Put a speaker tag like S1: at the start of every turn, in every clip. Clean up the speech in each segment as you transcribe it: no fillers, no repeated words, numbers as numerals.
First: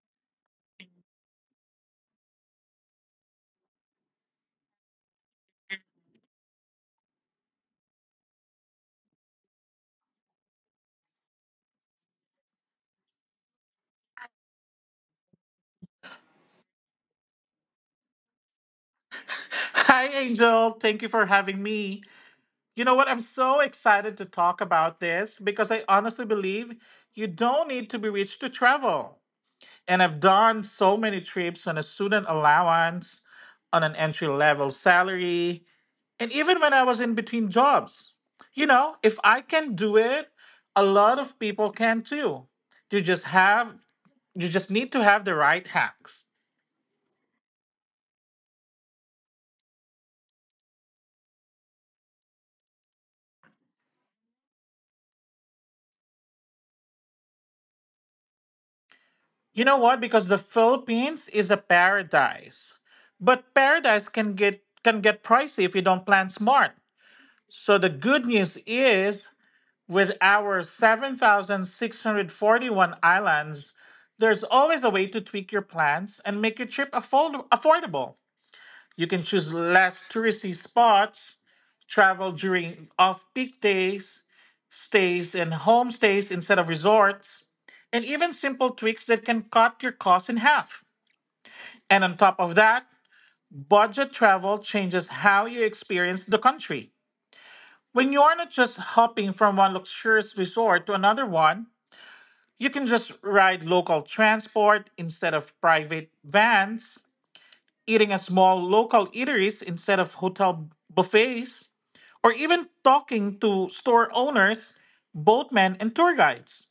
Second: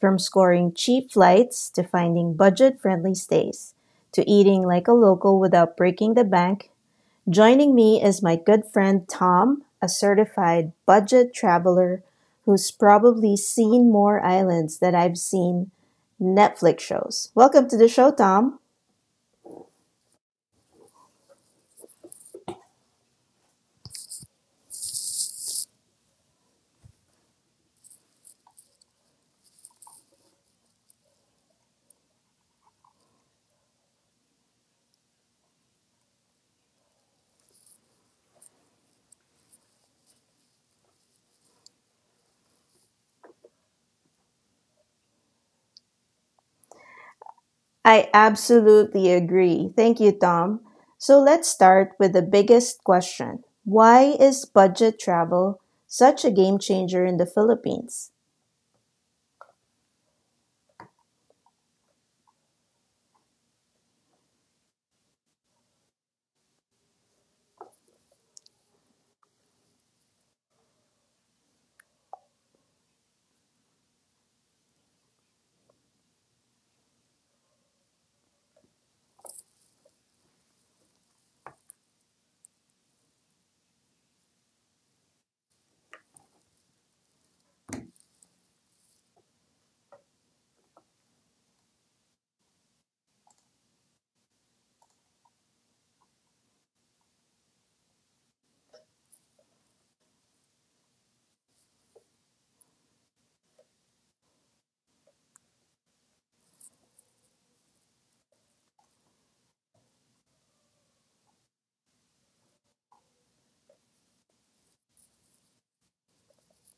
S1: from scoring cheap flights to finding budget friendly stays to eating like a local without breaking the bank. Joining me is my good friend Tom, a certified budget traveler who's probably seen more islands than I've seen Netflix shows. Welcome to the show, Tom.
S2: Hi, Angel. Thank you for having me. You know what? I'm so excited to talk about this because I honestly believe you don't need to be rich to travel. And I've done so many trips on a student allowance, on an entry level salary, and even when I was in between jobs. You know, if I can do it, a lot of people can too. You just have you just need to have the right hacks.
S1: I absolutely agree. Thank you, Tom. So let's start with the biggest question: why is budget travel such a game changer in the Philippines?
S2: You know what? Because the Philippines is a paradise. But paradise can get pricey if you don't plan smart. So the good news is, with our 7,641 islands, there's always a way to tweak your plans and make your trip affordable. You can choose less touristy spots, travel during off-peak days, stays and homestays instead of resorts, and even simple tweaks that can cut your costs in half. And on top of that, budget travel changes how you experience the country. When you're not just hopping from one luxurious resort to another one, you can just ride local transport instead of private vans, eating at small local eateries instead of hotel buffets, or even talking to store owners, boatmen, and tour guides.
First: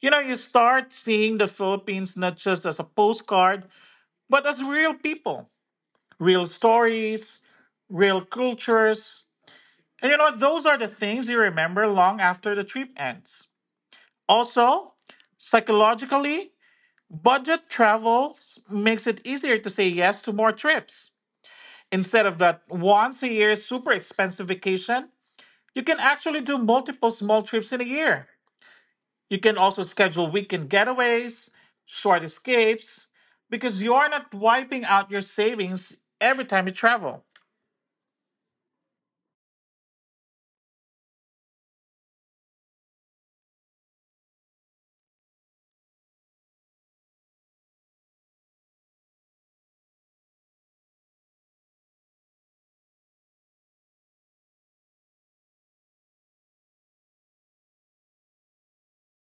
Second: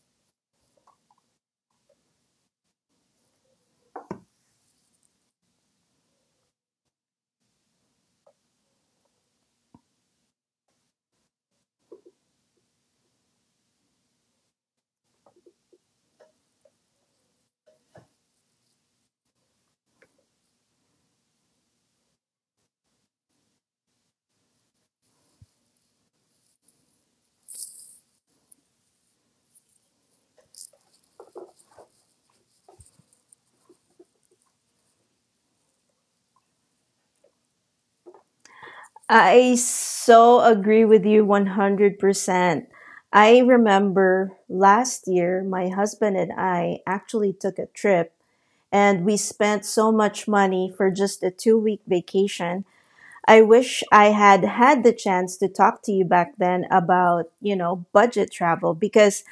S2: You know, you start seeing the Philippines not just as a postcard, but as real people, real stories, real cultures. And you know what? Those are the things you remember long after the trip ends. Also, psychologically, budget travel makes it easier to say yes to more trips. Instead of that once a year super expensive vacation, you can actually do multiple small trips in a year. You can also schedule weekend getaways, short escapes, because you're not wiping out your savings every time you travel.
S1: I so agree with you 100%. I remember last year, my husband and I actually took a trip and we spent so much money for just a 2 week vacation. I wish I had had the chance to talk to you back then about, you know, budget travel because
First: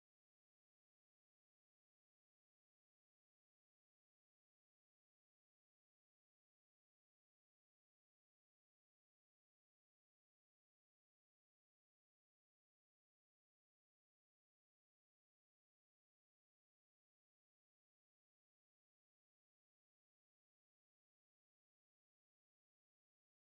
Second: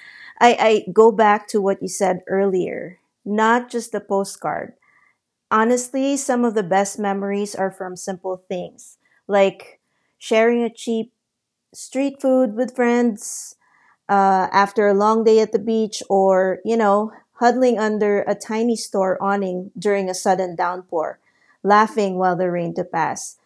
S1: I go back to what you said earlier, not just the postcard. Honestly, some of the best memories are from simple things like sharing a cheap street food with friends after a long day at the beach, or, you know, huddling under a tiny store awning during a sudden downpour, laughing while the rain to pass.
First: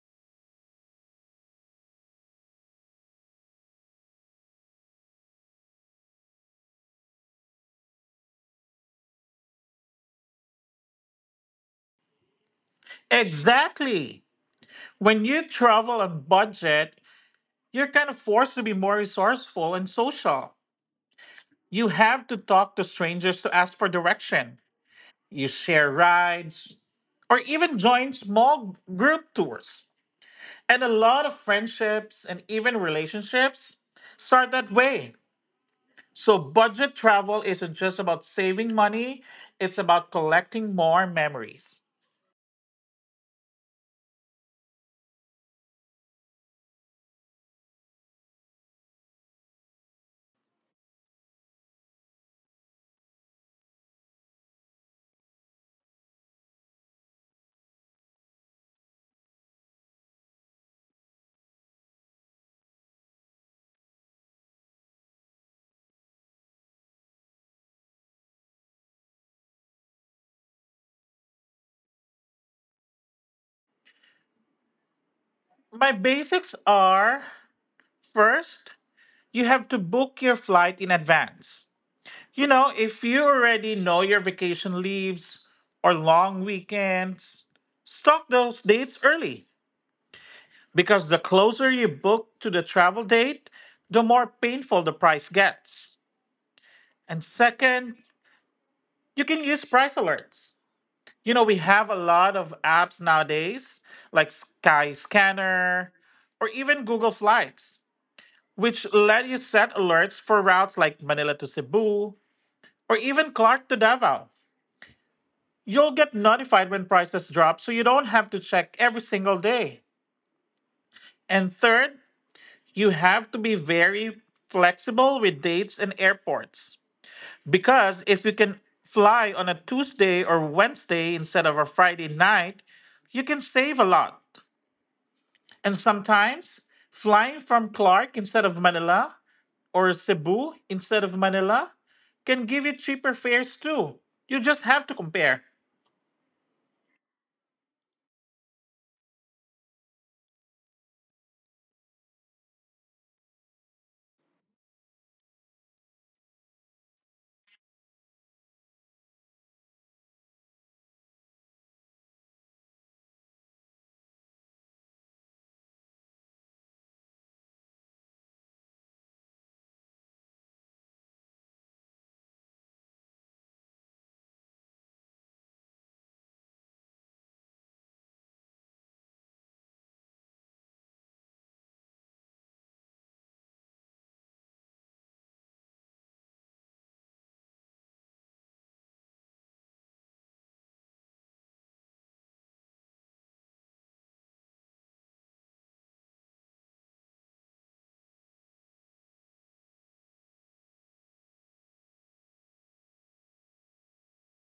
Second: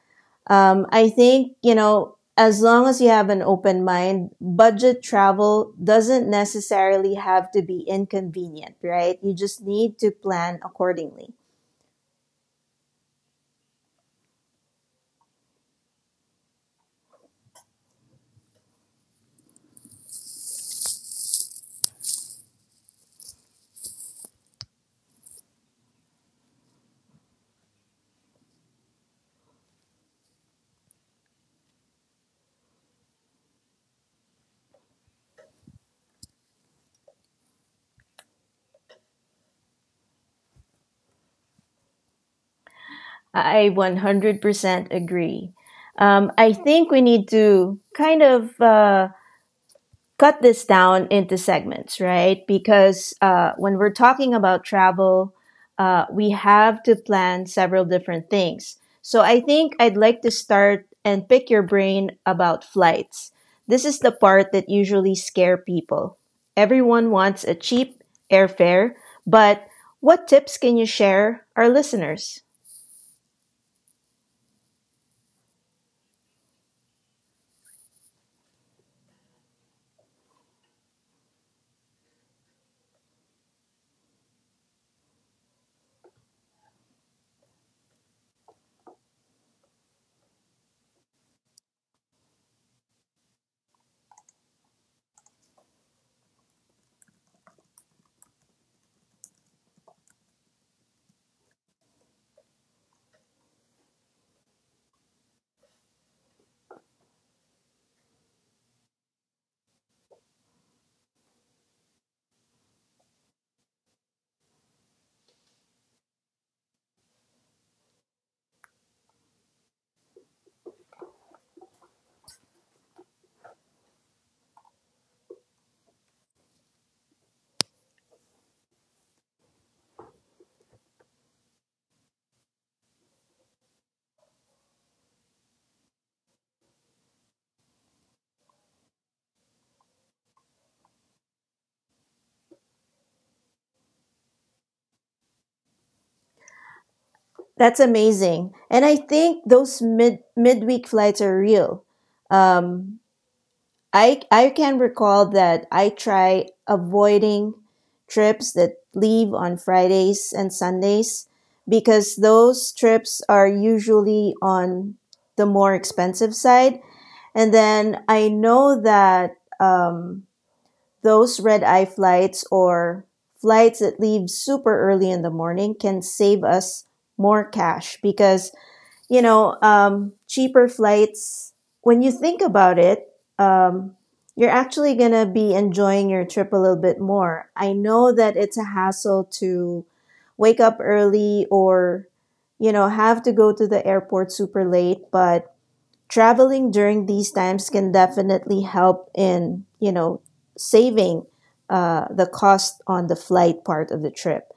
S1: I think, you know, as long as you have an open mind, budget travel doesn't necessarily have to be inconvenient, right? You just need to plan accordingly.
S2: Exactly. When you travel on budget, you're kind of forced to be more resourceful and social. You have to talk to strangers to ask for direction. You share rides or even join small group tours. And a lot of friendships and even relationships start that way. So, budget travel isn't just about saving money, it's about collecting more memories.
S1: I 100% agree. I think we need to kind of cut this down into segments, right? Because when we're talking about travel, we have to plan several different things. So I think I'd like to start and pick your brain about flights. This is the part that usually scare people. Everyone wants a cheap airfare, but what tips can you share our listeners?
S2: My basics are, first, you have to book your flight in advance. You know, if you already know your vacation leaves or long weekends, stock those dates early because the closer you book to the travel date, the more painful the price gets. And second, you can use price alerts. You know, we have a lot of apps nowadays like Skyscanner or even Google Flights, which let you set alerts for routes like Manila to Cebu or even Clark to Davao. You'll get notified when prices drop so you don't have to check every single day. And third, you have to be very flexible with dates and airports. Because if you can fly on a Tuesday or Wednesday instead of a Friday night, you can save a lot. And sometimes flying from Clark instead of Manila or Cebu instead of Manila can give you cheaper fares too. You just have to compare.
S1: That's amazing. And I think those midweek flights are real. Um, I can recall that I try avoiding trips that leave on Fridays and Sundays because those trips are usually on the more expensive side. And then I know that um, those red eye flights or flights that leave super early in the morning can save us more cash because cheaper flights, when you think about it, um, you're actually going to be enjoying your trip a little bit more. I know that it's a hassle to wake up early or, you know, have to go to the airport super late, but traveling during these times can definitely help in, you know, saving the cost on the flight part of the trip.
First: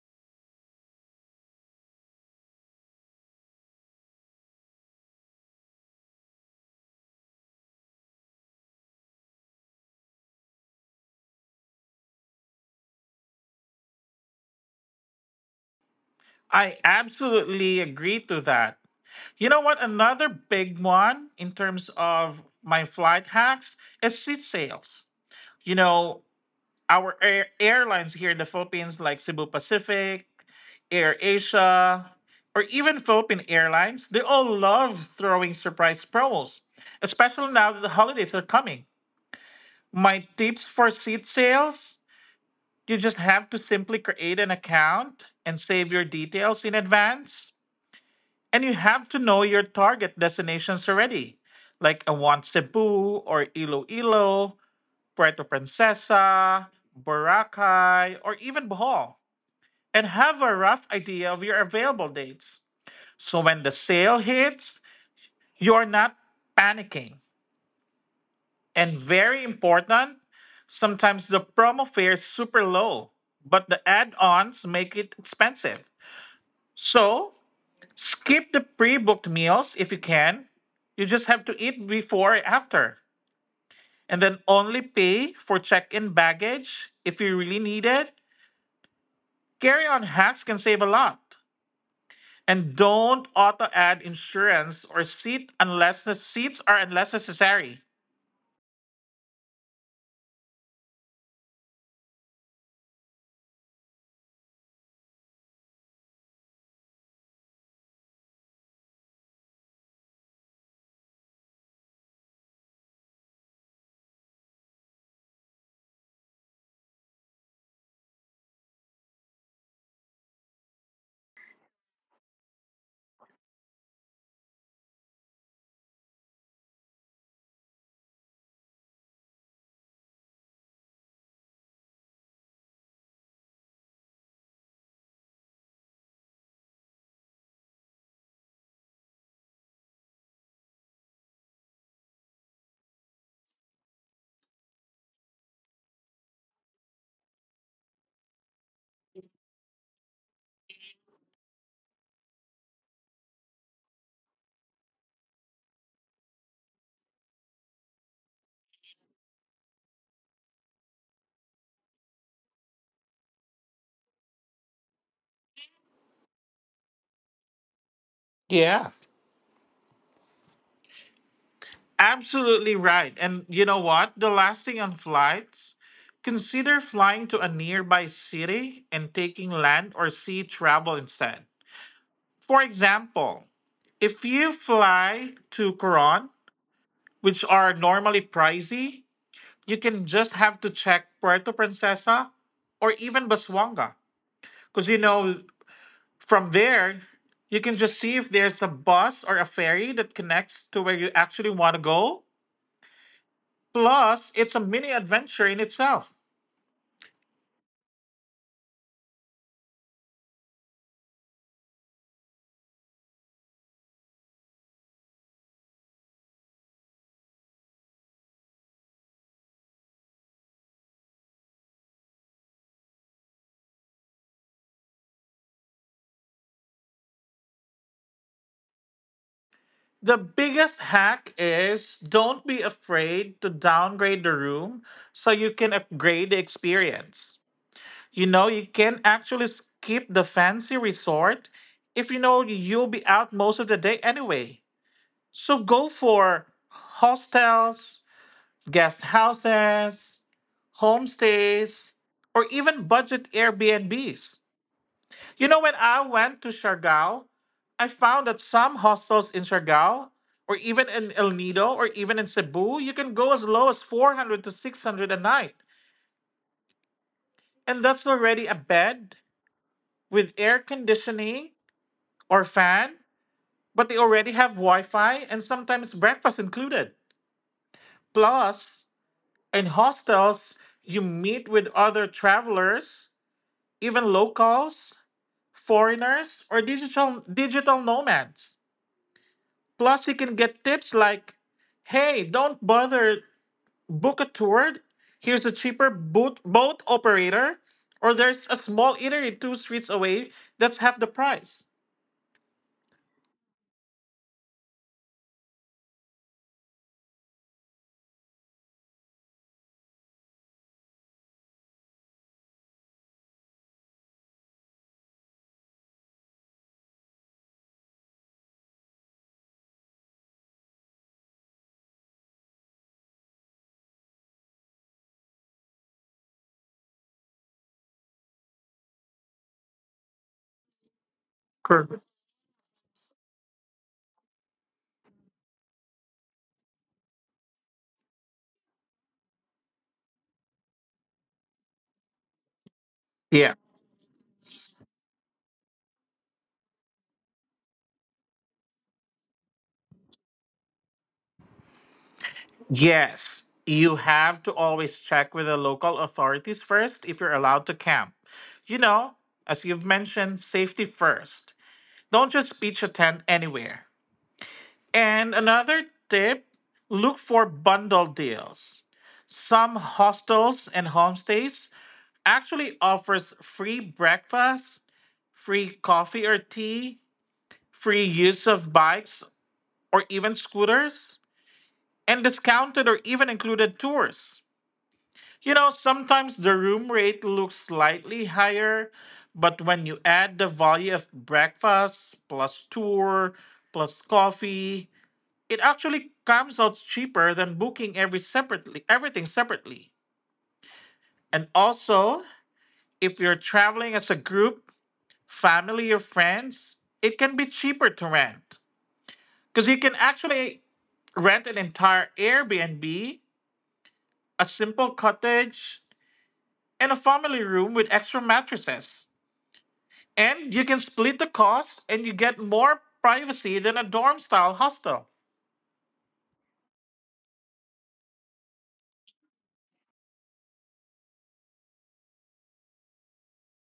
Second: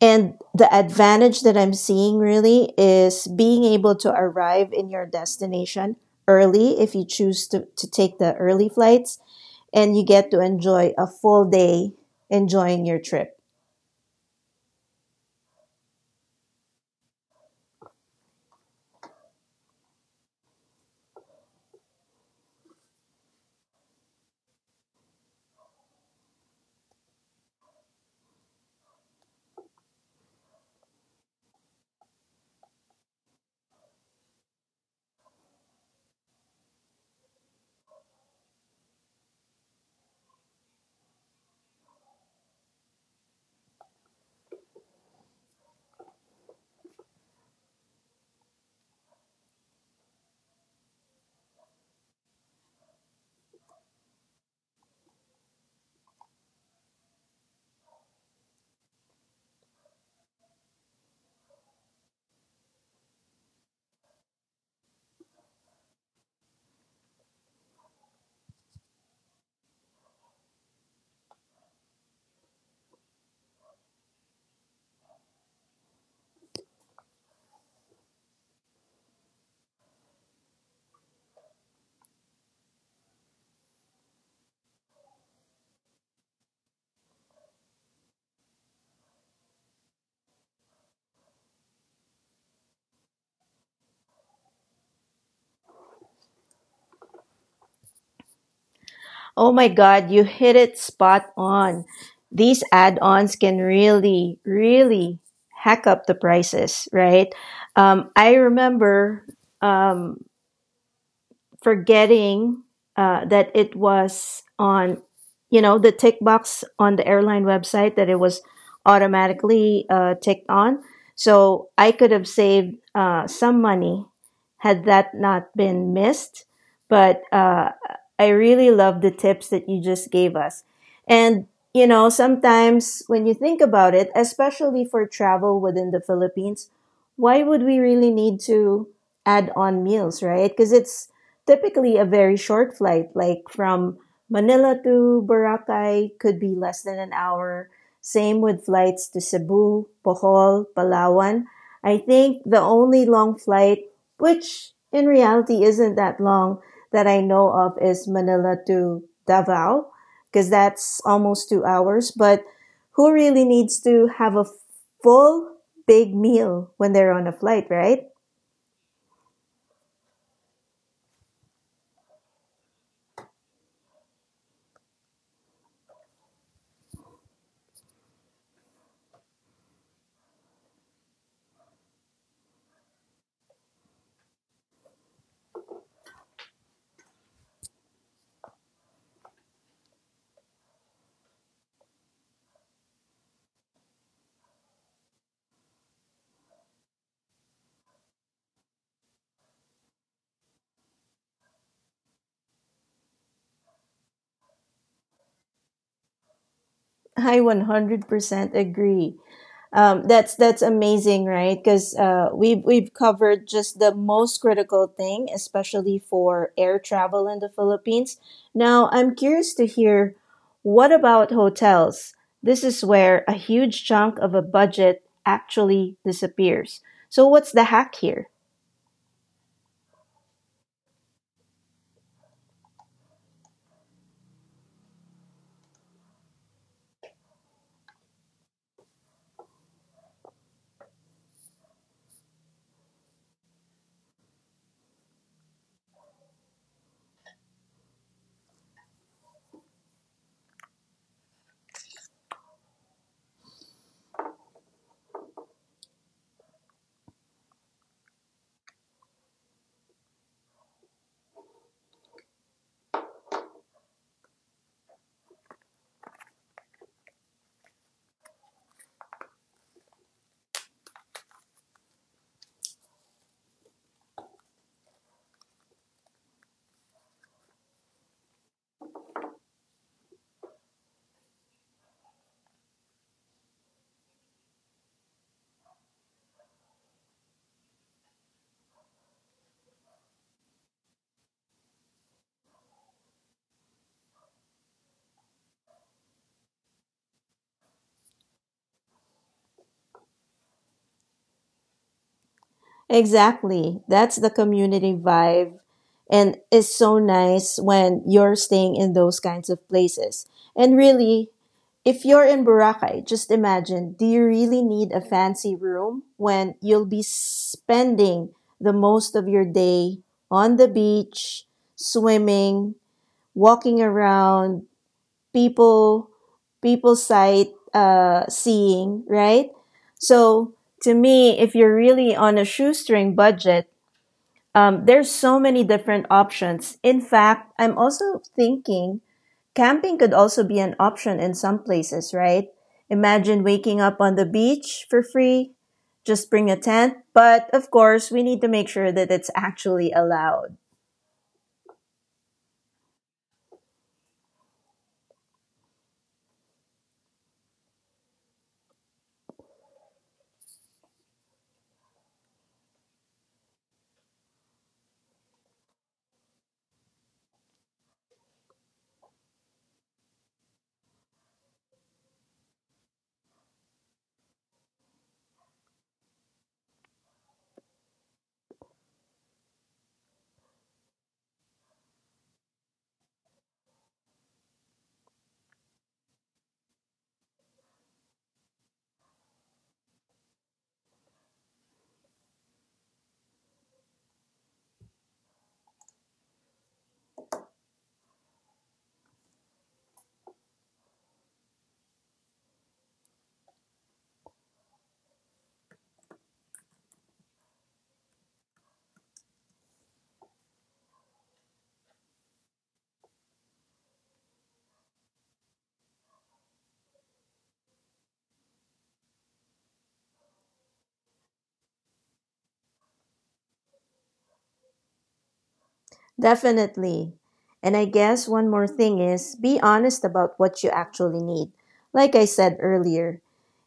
S1: And the advantage that I'm seeing really is being able to arrive in your destination early if you choose to take the early flights, and you get to enjoy a full day enjoying your trip.
S2: I absolutely agree to that. You know what? Another big one in terms of my flight hacks is seat sales. You know, our airlines here in the Philippines, like Cebu Pacific, Air Asia, or even Philippine Airlines, they all love throwing surprise promos, especially now that the holidays are coming. My tips for seat sales: you just have to simply create an account and save your details in advance. And you have to know your target destinations already. Like I want Cebu or Iloilo, Puerto Princesa, Boracay, or even Bohol. And have a rough idea of your available dates. So when the sale hits, you're not panicking. And very important, sometimes the promo fare is super low, but the add ons make it expensive. So skip the pre-booked meals if you can. You just have to eat before and after. And then only pay for check-in baggage if you really need it. Carry-on hacks can save a lot. And don't auto-add insurance or seat unless the seats are unless necessary.
S1: Oh my God, you hit it spot on. These add ons can really, really hack up the prices, right? Um, I remember um, forgetting uh, that it was on, you know, the tick box on the airline website that it was automatically ticked on. So I could have saved some money had that not been missed. But I really love the tips that you just gave us. And, you know, sometimes when you think about it, especially for travel within the Philippines, why would we really need to add on meals, right? Because it's typically a very short flight, like from Manila to Boracay, could be less than an hour. Same with flights to Cebu, Bohol, Palawan. I think the only long flight, which in reality isn't that long, that I know of is Manila to Davao, because that's almost 2 hours. But who really needs to have a full big meal when they're on a flight, right?
S2: Yeah. Absolutely right. And you know what? The last thing on flights, consider flying to a nearby city and taking land or sea travel instead. For example, if you fly to Coron, which are normally pricey, you can just have to check Puerto Princesa or even Baswanga. Because, you know, from there, you can just see if there's a bus or a ferry that connects to where you actually want to go. Plus, it's a mini adventure in itself.
S1: I 100% agree. That's amazing, right? Because we've covered just the most critical thing, especially for air travel in the Philippines. Now, I'm curious to hear, what about hotels? This is where a huge chunk of a budget actually disappears. So, what's the hack here?
S2: The biggest hack is, don't be afraid to downgrade the room so you can upgrade the experience. You know, you can actually skip the fancy resort if you know you'll be out most of the day anyway. So go for hostels, guest houses, homestays, or even budget Airbnbs. You know, when I went to Siargao, I found that some hostels in Siargao, or even in El Nido, or even in Cebu, you can go as low as 400 to 600 a night. And that's already a bed with air conditioning or fan, but they already have Wi Fi and sometimes breakfast included. Plus, in hostels, you meet with other travelers, even locals, foreigners, or digital nomads. Plus, you can get tips like, hey, don't bother, book a tour. Here's a cheaper boat operator, or there's a small eatery two streets away that's half the price.
S1: Exactly. That's the community vibe. And it's so nice when you're staying in those kinds of places. And really, if you're in Boracay, just imagine, do you really need a fancy room when you'll be spending the most of your day on the beach, swimming, walking around, people people sight seeing, right? So to me, if you're
S2: Correct.
S1: really on a shoestring budget, there's so many different options. In fact, I'm also thinking camping could also be an option in some places, right? Imagine
S2: Yeah.
S1: waking up on the beach for free. Just bring a tent, but of course, we need to make sure that it's actually allowed.
S2: Yes, you have to always check with the local authorities first if you're allowed to camp. You know, as you've mentioned, safety first. Don't just pitch a tent anywhere. And another tip: look for bundle deals. Some hostels and homestays actually offers free breakfast, free coffee or tea, free use of bikes or even scooters, and discounted or even included tours. You know, sometimes the room rate looks slightly higher, but when you add the value of breakfast plus tour plus coffee, it actually comes out cheaper than booking every separately everything separately. And also, if you're traveling as a group, family or friends, it can be cheaper to rent because you can actually rent an entire Airbnb, a simple cottage, and a family room with extra mattresses. And you can split the cost and you get more privacy than a dorm style hostel.
S1: Definitely. And I guess one more thing is be honest about what you actually need. Like I said earlier,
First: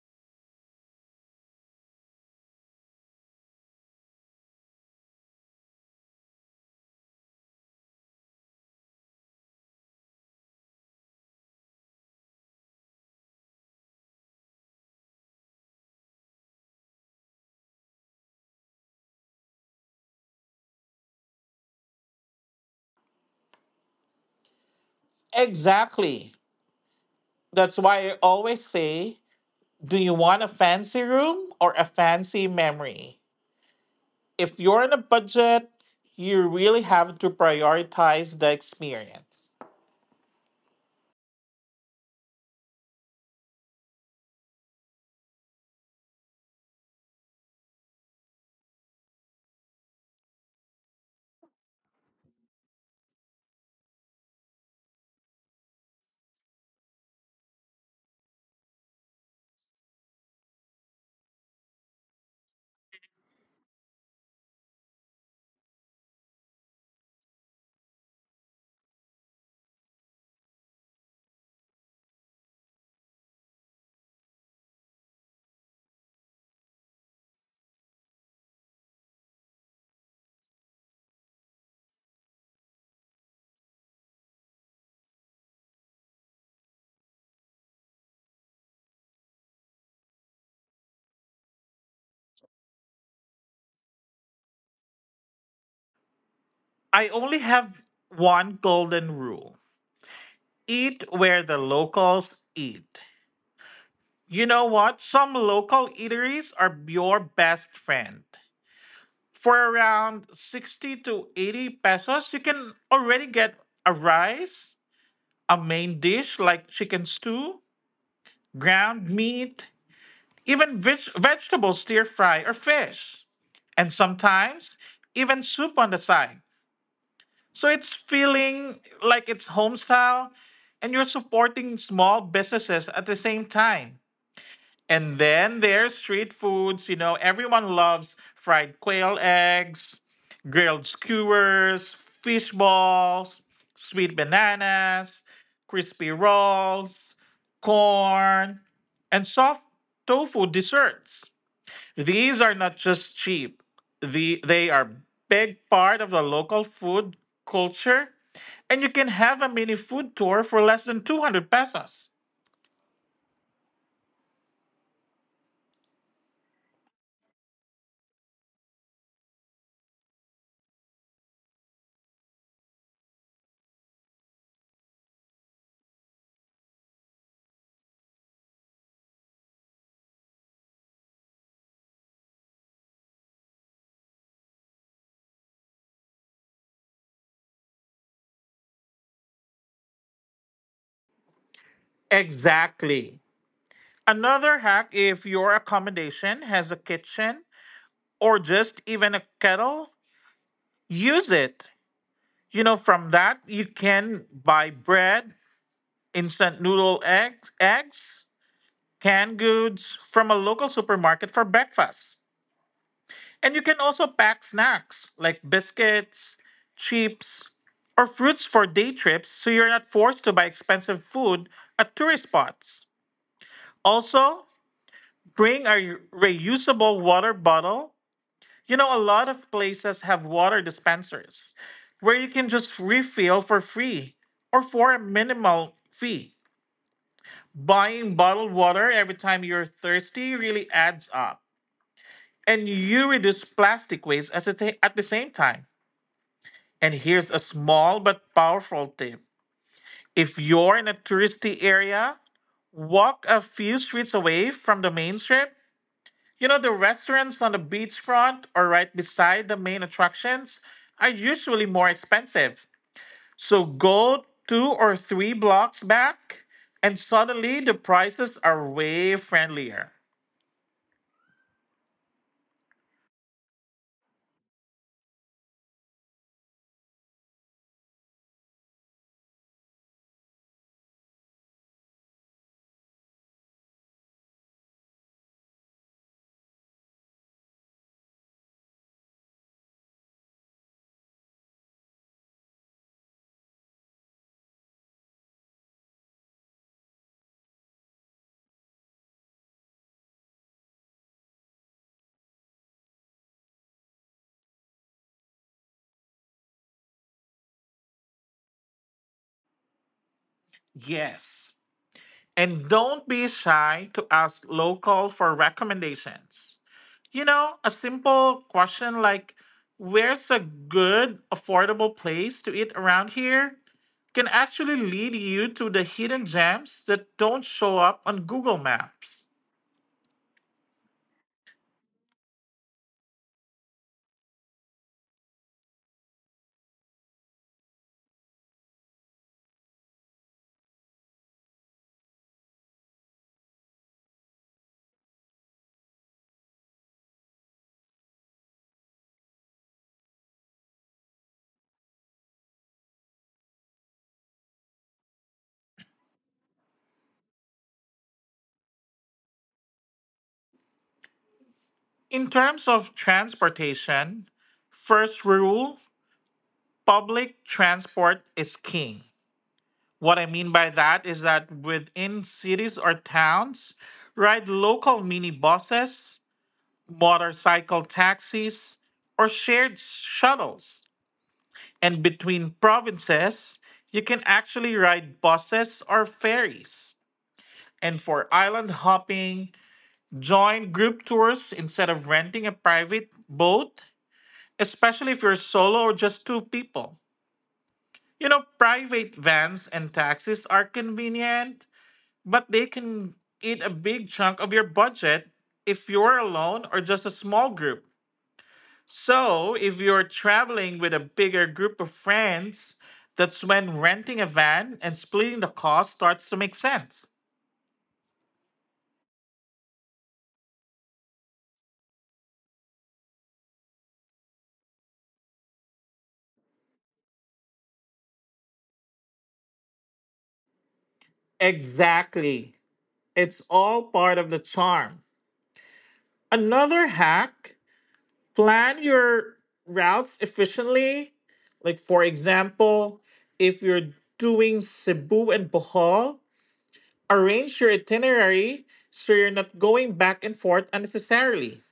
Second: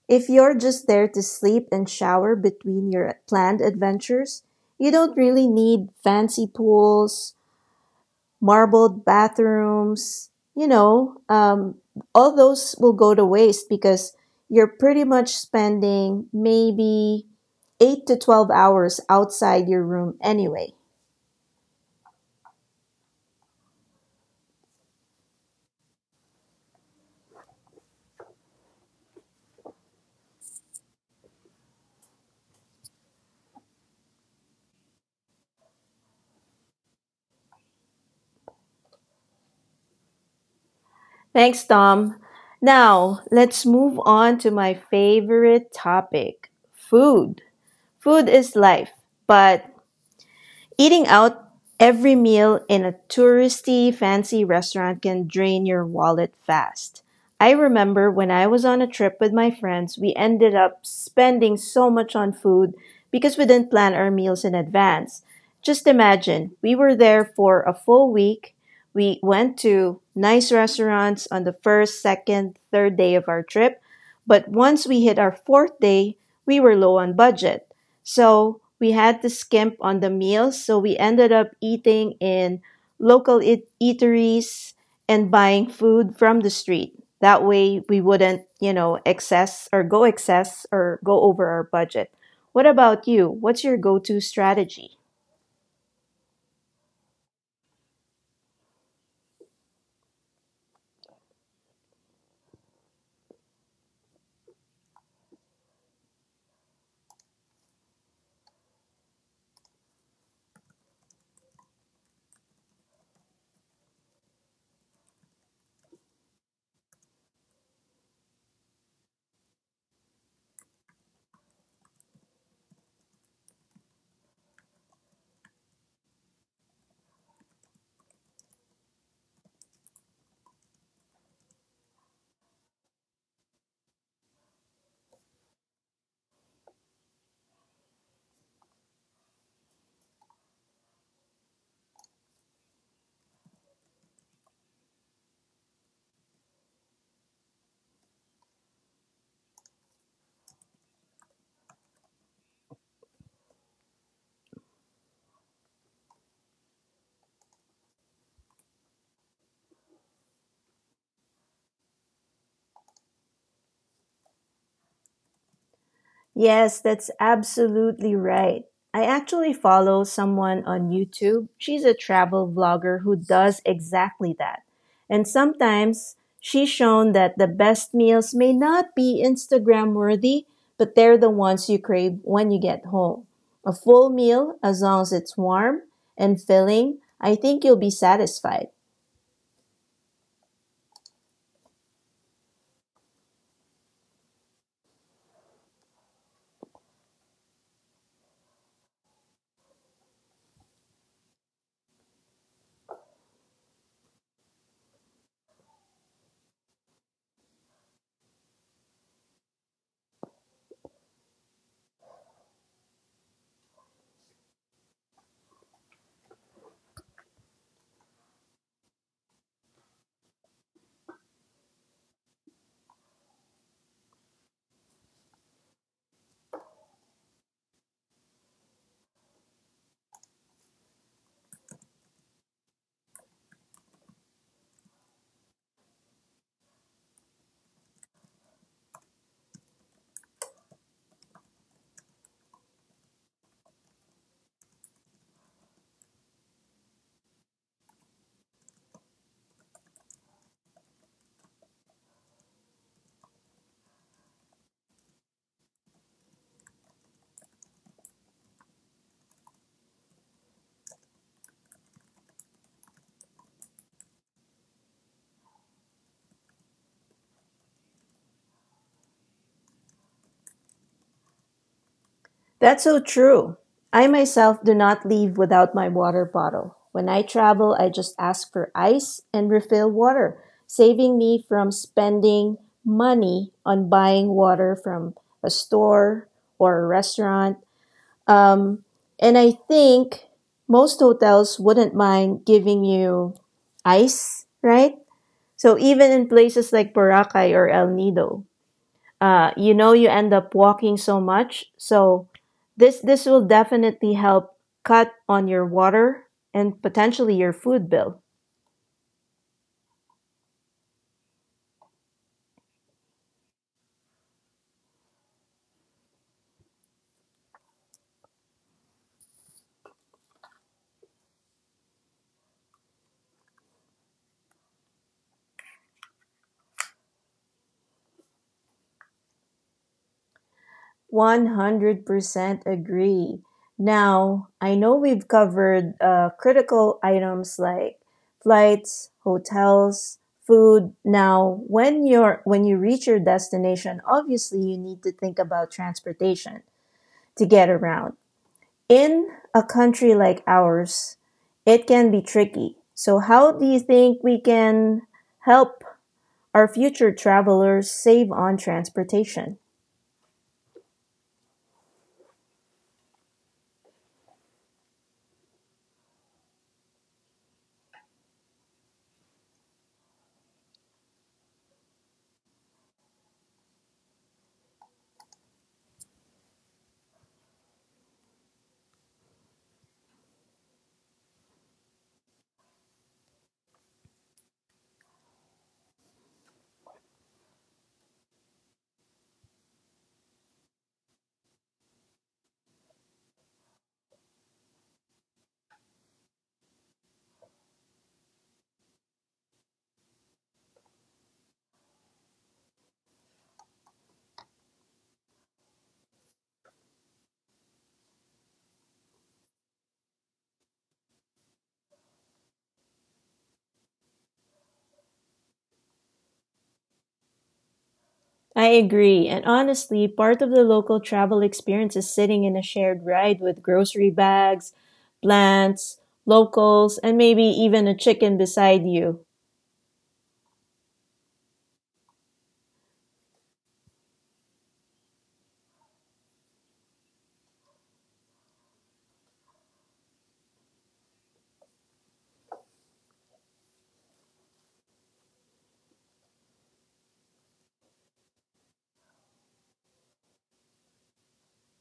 S1: if you're just there to sleep and shower between your planned adventures, you don't really need fancy pools, marbled bathrooms, you know, um, all those will go to waste because you're pretty much spending maybe 8 to 12 hours outside your room anyway.
S2: Exactly. That's why I always say, do you want a fancy room or a fancy memory? If you're on a budget, you really have to prioritize the experience.
S1: Thanks, Tom. Now, let's move on to my favorite topic: food. Food is life, but eating out every meal in a touristy fancy restaurant can drain your wallet fast. I remember when I was on a trip with my friends, we ended up spending so much on food because we didn't plan our meals in advance. Just imagine, we were there for a full week. We went to nice restaurants on the first, second, third day of our trip, but once we hit our fourth day, we were low on budget. So we had to skimp on the meals. So we ended up eating in local eateries and buying food from the street. That way we wouldn't, you know, excess or go over our budget. What about you? What's your go to strategy?
S2: I only have one golden rule: eat where the locals eat. You know what? Some local eateries are your best friend. For around 60 to 80 pesos, you can already get a rice, a main dish like chicken stew, ground meat, even vegetable stir fry or fish, and sometimes even soup on the side. So it's feeling like it's home style and you're supporting small businesses at the same time. And then there's street foods. You know, everyone loves fried quail eggs, grilled skewers, fish balls, sweet bananas, crispy rolls, corn, and soft tofu desserts. These are not just cheap. They are big part of the local food culture, and you can have a mini food tour for less than 200 pesos.
S1: Yes, that's absolutely right. I actually follow someone on YouTube. She's a travel vlogger who does exactly that. And sometimes she's shown that the best meals may not be Instagram worthy, but they're the ones you crave when you get home. A full meal, as long as it's warm and filling, I think you'll be satisfied.
S2: Exactly. Another hack: if your accommodation has a kitchen or just even a kettle, use it. You know, from that you can buy bread, instant noodle eggs, canned goods from a local supermarket for breakfast. And you can also pack snacks like biscuits, chips, or fruits for day trips so you're not forced to buy expensive food at tourist spots. Also, bring a reusable water bottle. You know, a lot of places have water dispensers where you can just refill for free or for a minimal fee. Buying bottled water every time you're thirsty really adds up. And you reduce plastic waste at the same time. And here's a small but powerful tip: if you're in a touristy area, walk a few streets away from the main strip. You know, the restaurants on the beachfront or right beside the main attractions are usually more expensive. So go two or three blocks back, and suddenly the prices are way friendlier.
S1: That's so true. I myself do not leave without my water bottle. When I travel, I just ask for ice and refill water, saving me from spending money on buying water from a store or a restaurant. Um, and I think most hotels wouldn't mind giving you ice, right? So even in places like Boracay or El Nido, you know you end up walking so much, so this will definitely help cut on your water and potentially your food bill.
S2: Yes. And don't be shy to ask local for recommendations. You know, a simple question like, where's a good, affordable place to eat around here, can actually lead you to the hidden gems that don't show up on Google Maps.
S1: 100% agree. Now, I know we've covered critical items like flights, hotels, food. Now, when you reach your destination, obviously you need to think about transportation to get around. In a country like ours, it can be tricky. So, how do you think we can help our future travelers save on transportation?
S2: In terms of transportation, first rule: public transport is king. What I mean by that is that within cities or towns, ride local minibuses, motorcycle taxis, or shared shuttles. And between provinces, you can actually ride buses or ferries. And for island hopping, join group tours instead of renting a private boat, especially if you're solo or just two people. You know, private vans and taxis are convenient, but they can eat a big chunk of your budget if you're alone or just a small group. So, if you're traveling with a bigger group of friends, that's when renting a van and splitting the cost starts to make sense.
S1: I agree. And honestly, part of the local travel experience is sitting in a shared ride with grocery bags, plants, locals, and maybe even a chicken beside you.
S2: Exactly. It's all part of the charm. Another hack, plan your routes efficiently. Like, for example, if you're doing Cebu and Bohol, arrange your itinerary so you're not going back and forth unnecessarily,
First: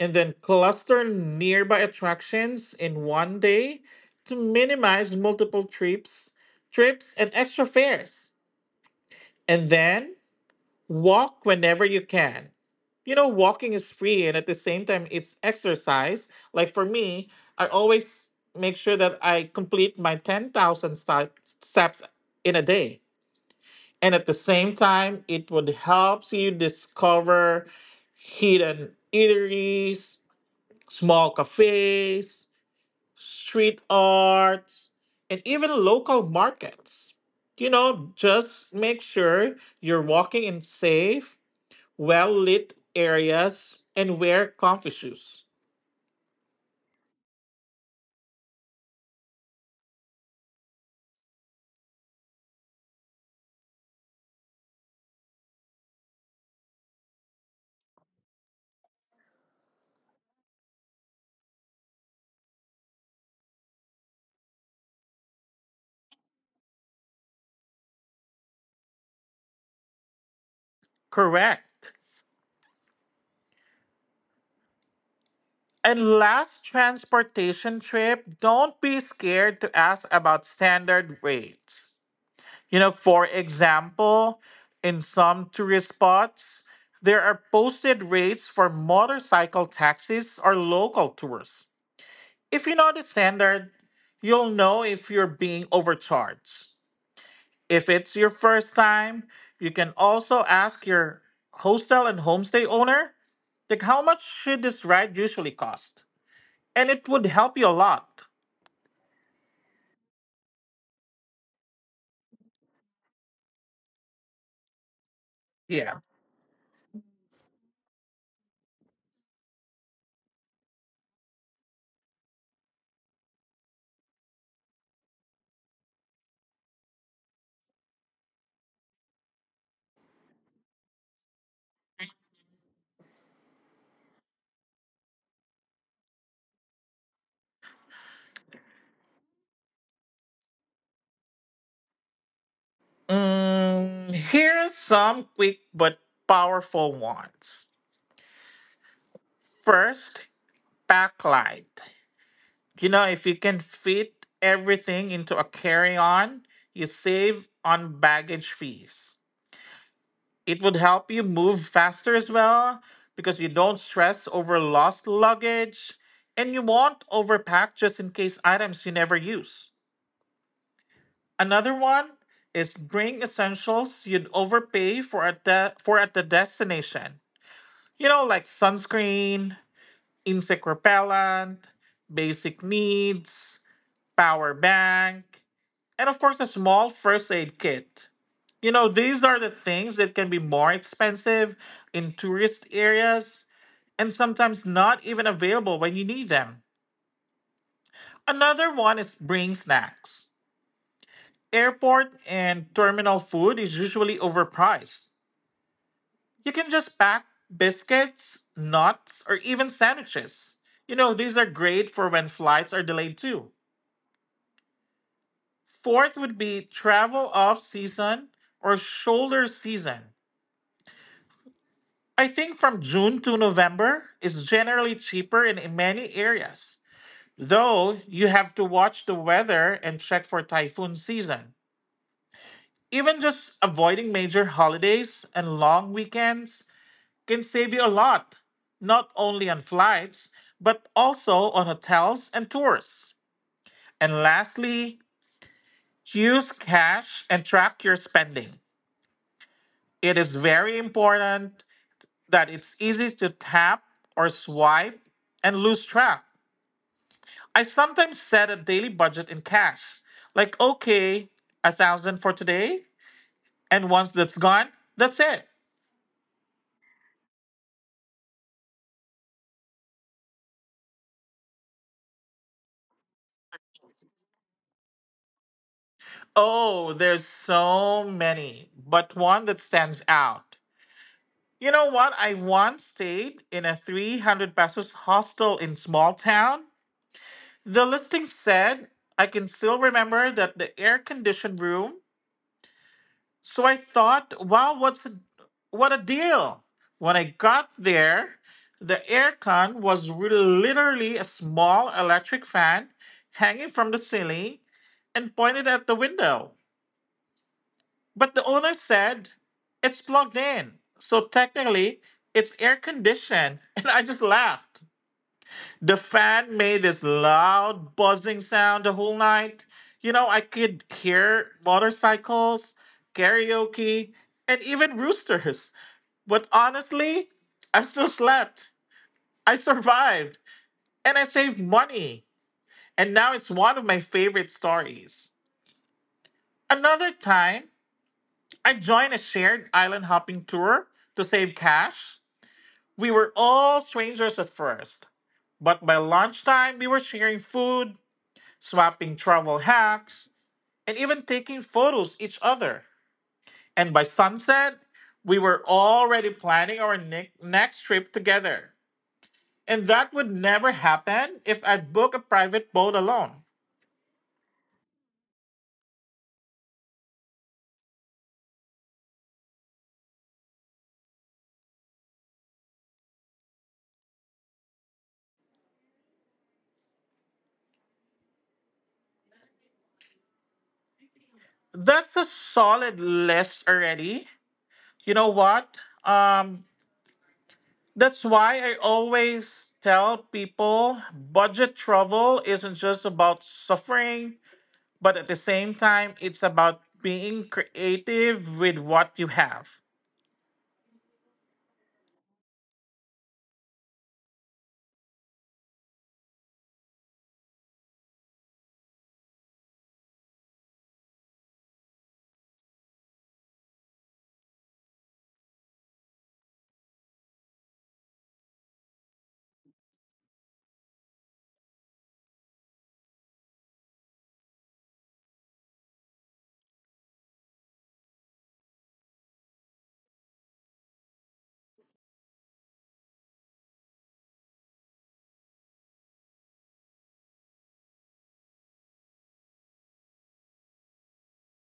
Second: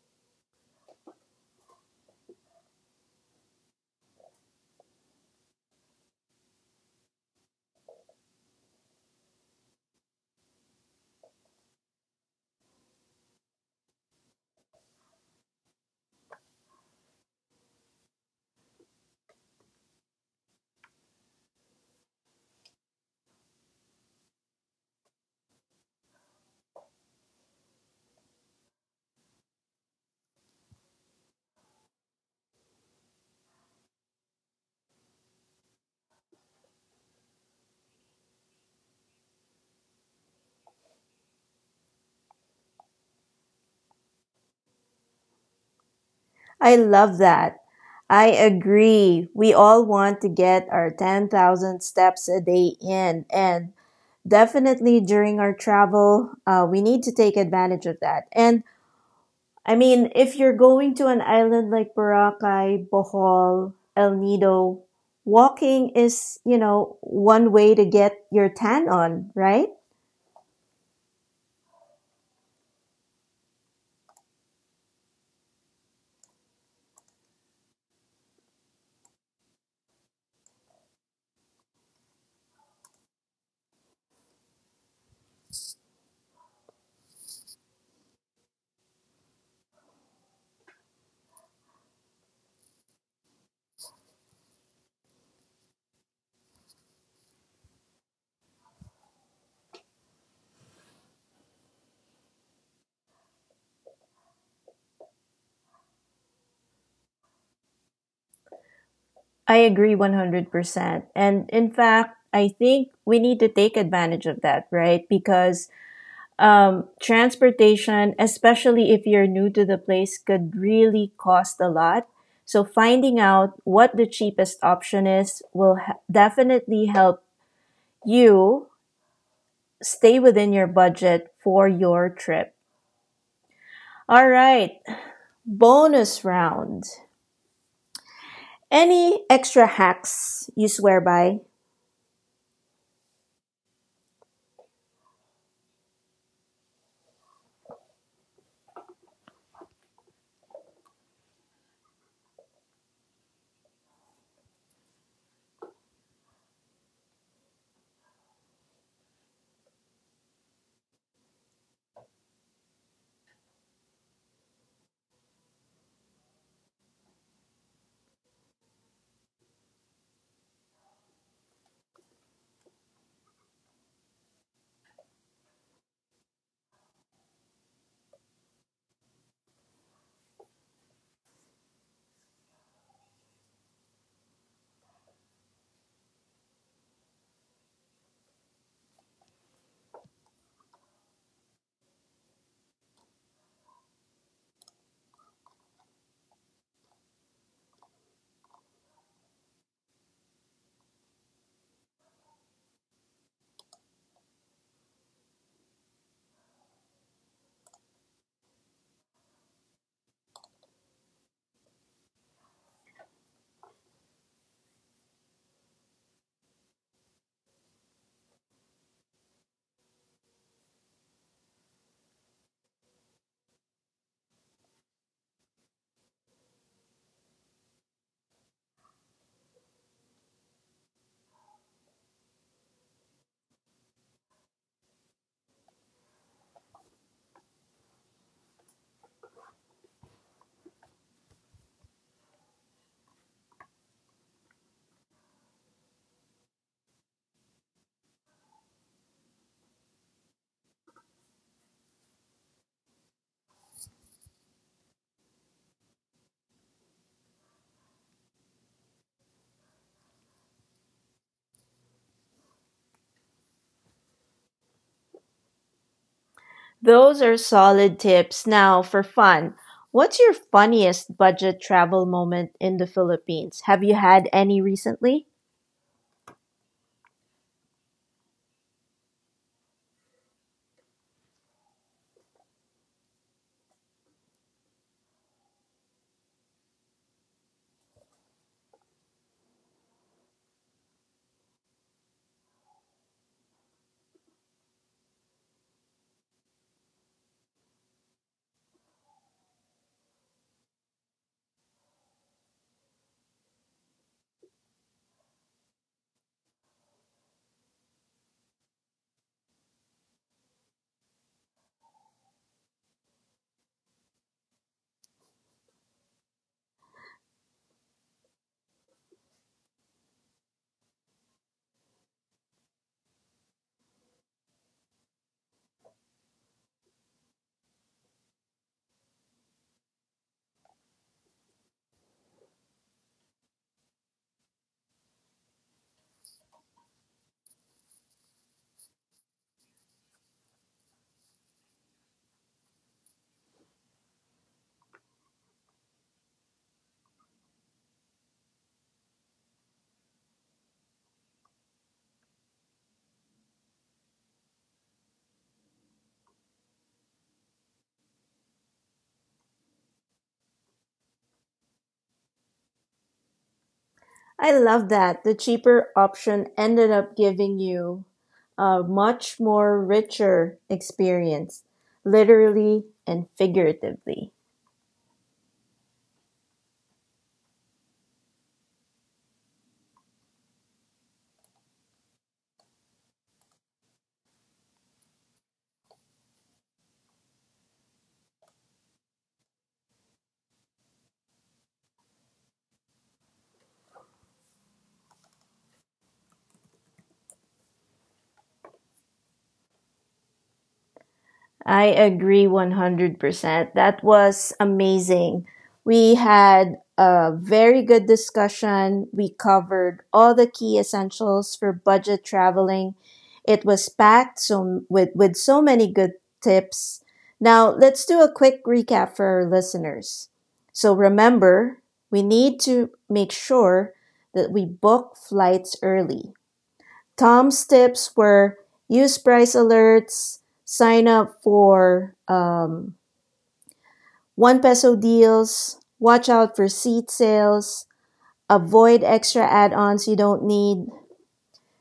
S2: and then cluster nearby attractions in one day to minimize multiple trips, and extra fares. And then walk whenever you can. You know, walking is free and at the same time it's exercise. Like for me, I always make sure that I complete my 10,000 steps in a day. And at the same time, it would help you discover hidden eateries, small cafes, street arts, and even local markets. You know, just make sure you're walking in safe, well lit areas and wear comfy shoes.
S1: I love that. I agree. We all want to get our 10,000 steps a day in, and definitely during our travel we need to take advantage of that. And I mean, if you're going to an island like Boracay, Bohol, El Nido, walking is, you know, one way to get your tan on, right?
S2: Correct. And last transportation trip, don't be scared to ask about standard rates. You know, for example, in some tourist spots, there are posted rates for motorcycle taxis or local tours. If you know the standard, you'll know if you're being overcharged. If it's your first time, you can also ask your hostel and homestay owner, like, how much should this ride usually cost? And it would help you a lot.
S1: I agree 100%, and in fact I think we need to take advantage of that, right? Because
S2: Yeah.
S1: transportation, especially if you're new to the place, could really cost a lot. So finding out what the cheapest option is will definitely help you stay within your budget for your trip. All right, bonus round. Any extra hacks you swear by?
S2: Mm, here's some quick but powerful ones. First, backlight. You know, if you can fit everything into a carry on, you save on baggage fees. It would help you move faster as well because you don't stress over lost luggage and you won't overpack just in case items you never use. Another one is bring essentials you'd overpay for at the destination. You know, like sunscreen, insect repellent, basic needs, power bank, and of course a small first aid kit. You know, these are the things that can be more expensive in tourist areas and sometimes not even available when you need them. Another one is bring snacks. Airport and terminal food is usually overpriced. You can just pack biscuits, nuts, or even sandwiches. You know, these are great for when flights are delayed too. Fourth would be travel off season or shoulder season. I think from June to November is generally cheaper in many areas, though you have to watch the weather and check for typhoon season. Even just avoiding major holidays and long weekends can save you a lot, not only on flights, but also on hotels and tours. And lastly, use cash and track your spending. It is very important that it's easy to tap or swipe and lose track. I sometimes set a daily budget in cash. Like, okay, 1,000 for today. And once that's gone, that's it.
S1: Those are solid tips. Now, for fun, what's your funniest budget travel moment in the Philippines? Have you had any recently?
S2: Oh, there's so many, but one that stands out. You know what? I once stayed in a 300 pesos hostel in small town. The listing said, I can still remember that, the air conditioned room. So I thought, wow, what a deal. When I got there, the aircon was really literally a small electric fan hanging from the ceiling and pointed at the window. But the owner said it's plugged in. So technically, it's air conditioned, and I just laughed. The fan made this loud buzzing sound the whole night. You know, I could hear motorcycles, karaoke, and even roosters. But honestly, I still slept. I survived, and I saved money. And now it's one of my favorite stories. Another time, I joined a shared island hopping tour to save cash. We were all strangers at first, but by lunchtime, we were sharing food, swapping travel hacks, and even taking photos each other. And by sunset, we were already planning our next trip together. And that would never happen if I'd book a private boat alone.
S1: I love that. The cheaper option ended up giving you a much more richer experience, literally and figuratively.
S2: That's a solid list already. You know what? Um, that's why I always tell people budget travel isn't just about suffering, but at the same time, it's about being creative with what you have.
S1: I agree 100%. That was amazing. We had a very good discussion. We covered all the key essentials for budget traveling. It was packed so, with so many good tips. Now, let's do a quick recap for our listeners. So, remember, we need to make sure that we book flights early. Tom's tips were: use price alerts, sign up for one peso deals, watch out for seat sales, avoid extra add ons you don't need,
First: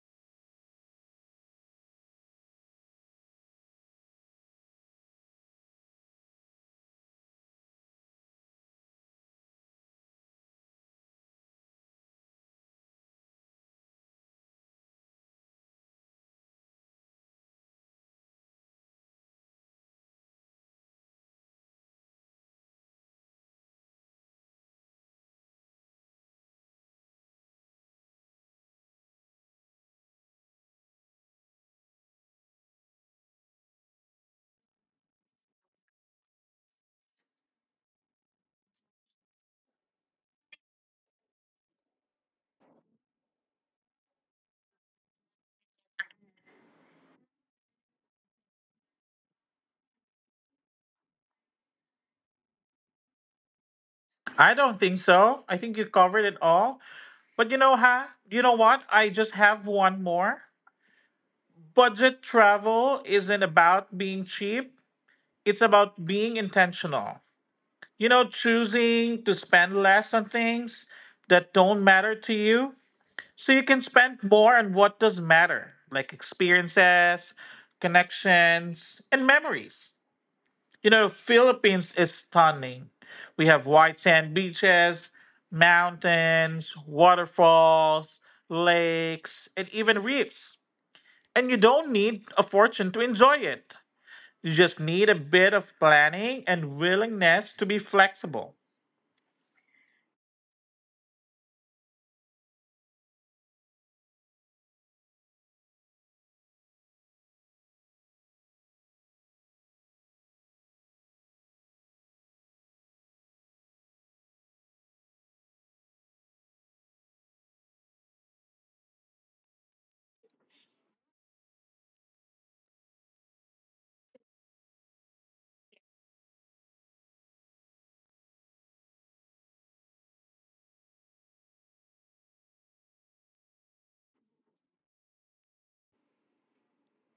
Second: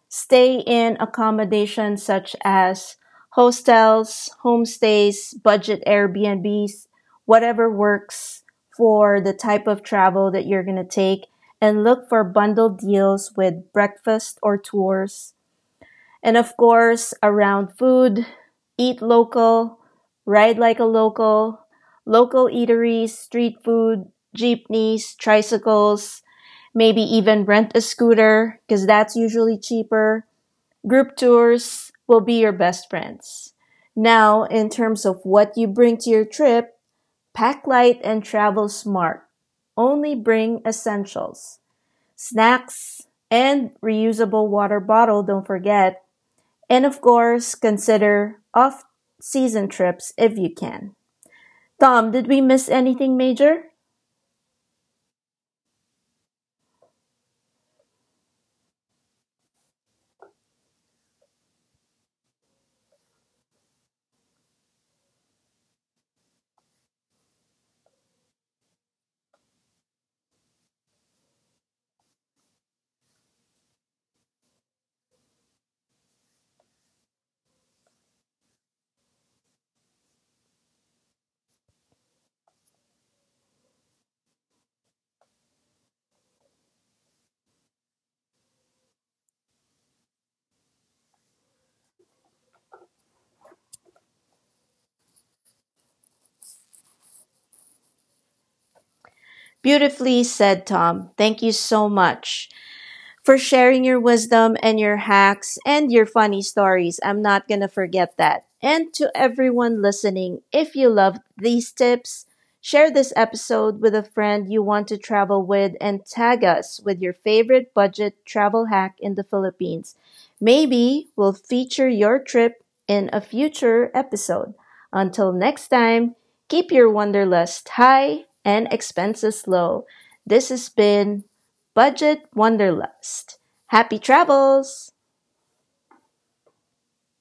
S1: stay in accommodations such as hostels, homestays, budget Airbnbs, whatever works for the type of travel that you're going to take, and look for bundled deals with breakfast or tours. And of course, around food, eat local, ride like a local, local eateries, street food, jeepneys, tricycles, maybe even rent a scooter because that's usually cheaper. Group tours will be your best friends. Now, in terms of what you bring to your trip, pack light and travel smart. Only bring essentials, snacks, and reusable water bottle, don't forget. And of course, consider off season trips if you can. Tom, did we miss anything major?
S2: I don't think so. I think you covered it all. But you know, You know what? I just have one more. Budget travel isn't about being cheap, it's about being intentional. You know, choosing to spend less on things that don't matter to you so you can spend more on what does matter, like experiences, connections, and memories. You know, Philippines is stunning. We have white sand beaches, mountains, waterfalls, lakes, and even reefs. And you don't need a fortune to enjoy it. You just need a bit of planning and willingness to be flexible.
S1: Beautifully said, Tom. Thank you so much for sharing your wisdom and your hacks and your funny stories. I'm not going to forget that. And to everyone listening, if you love these tips, share this episode with a friend you want to travel with and tag us with your favorite budget travel hack in the Philippines. Maybe we'll feature your trip in a future episode. Until next time, keep your wanderlust high and expenses low. This has been Budget Wanderlust. Happy travels!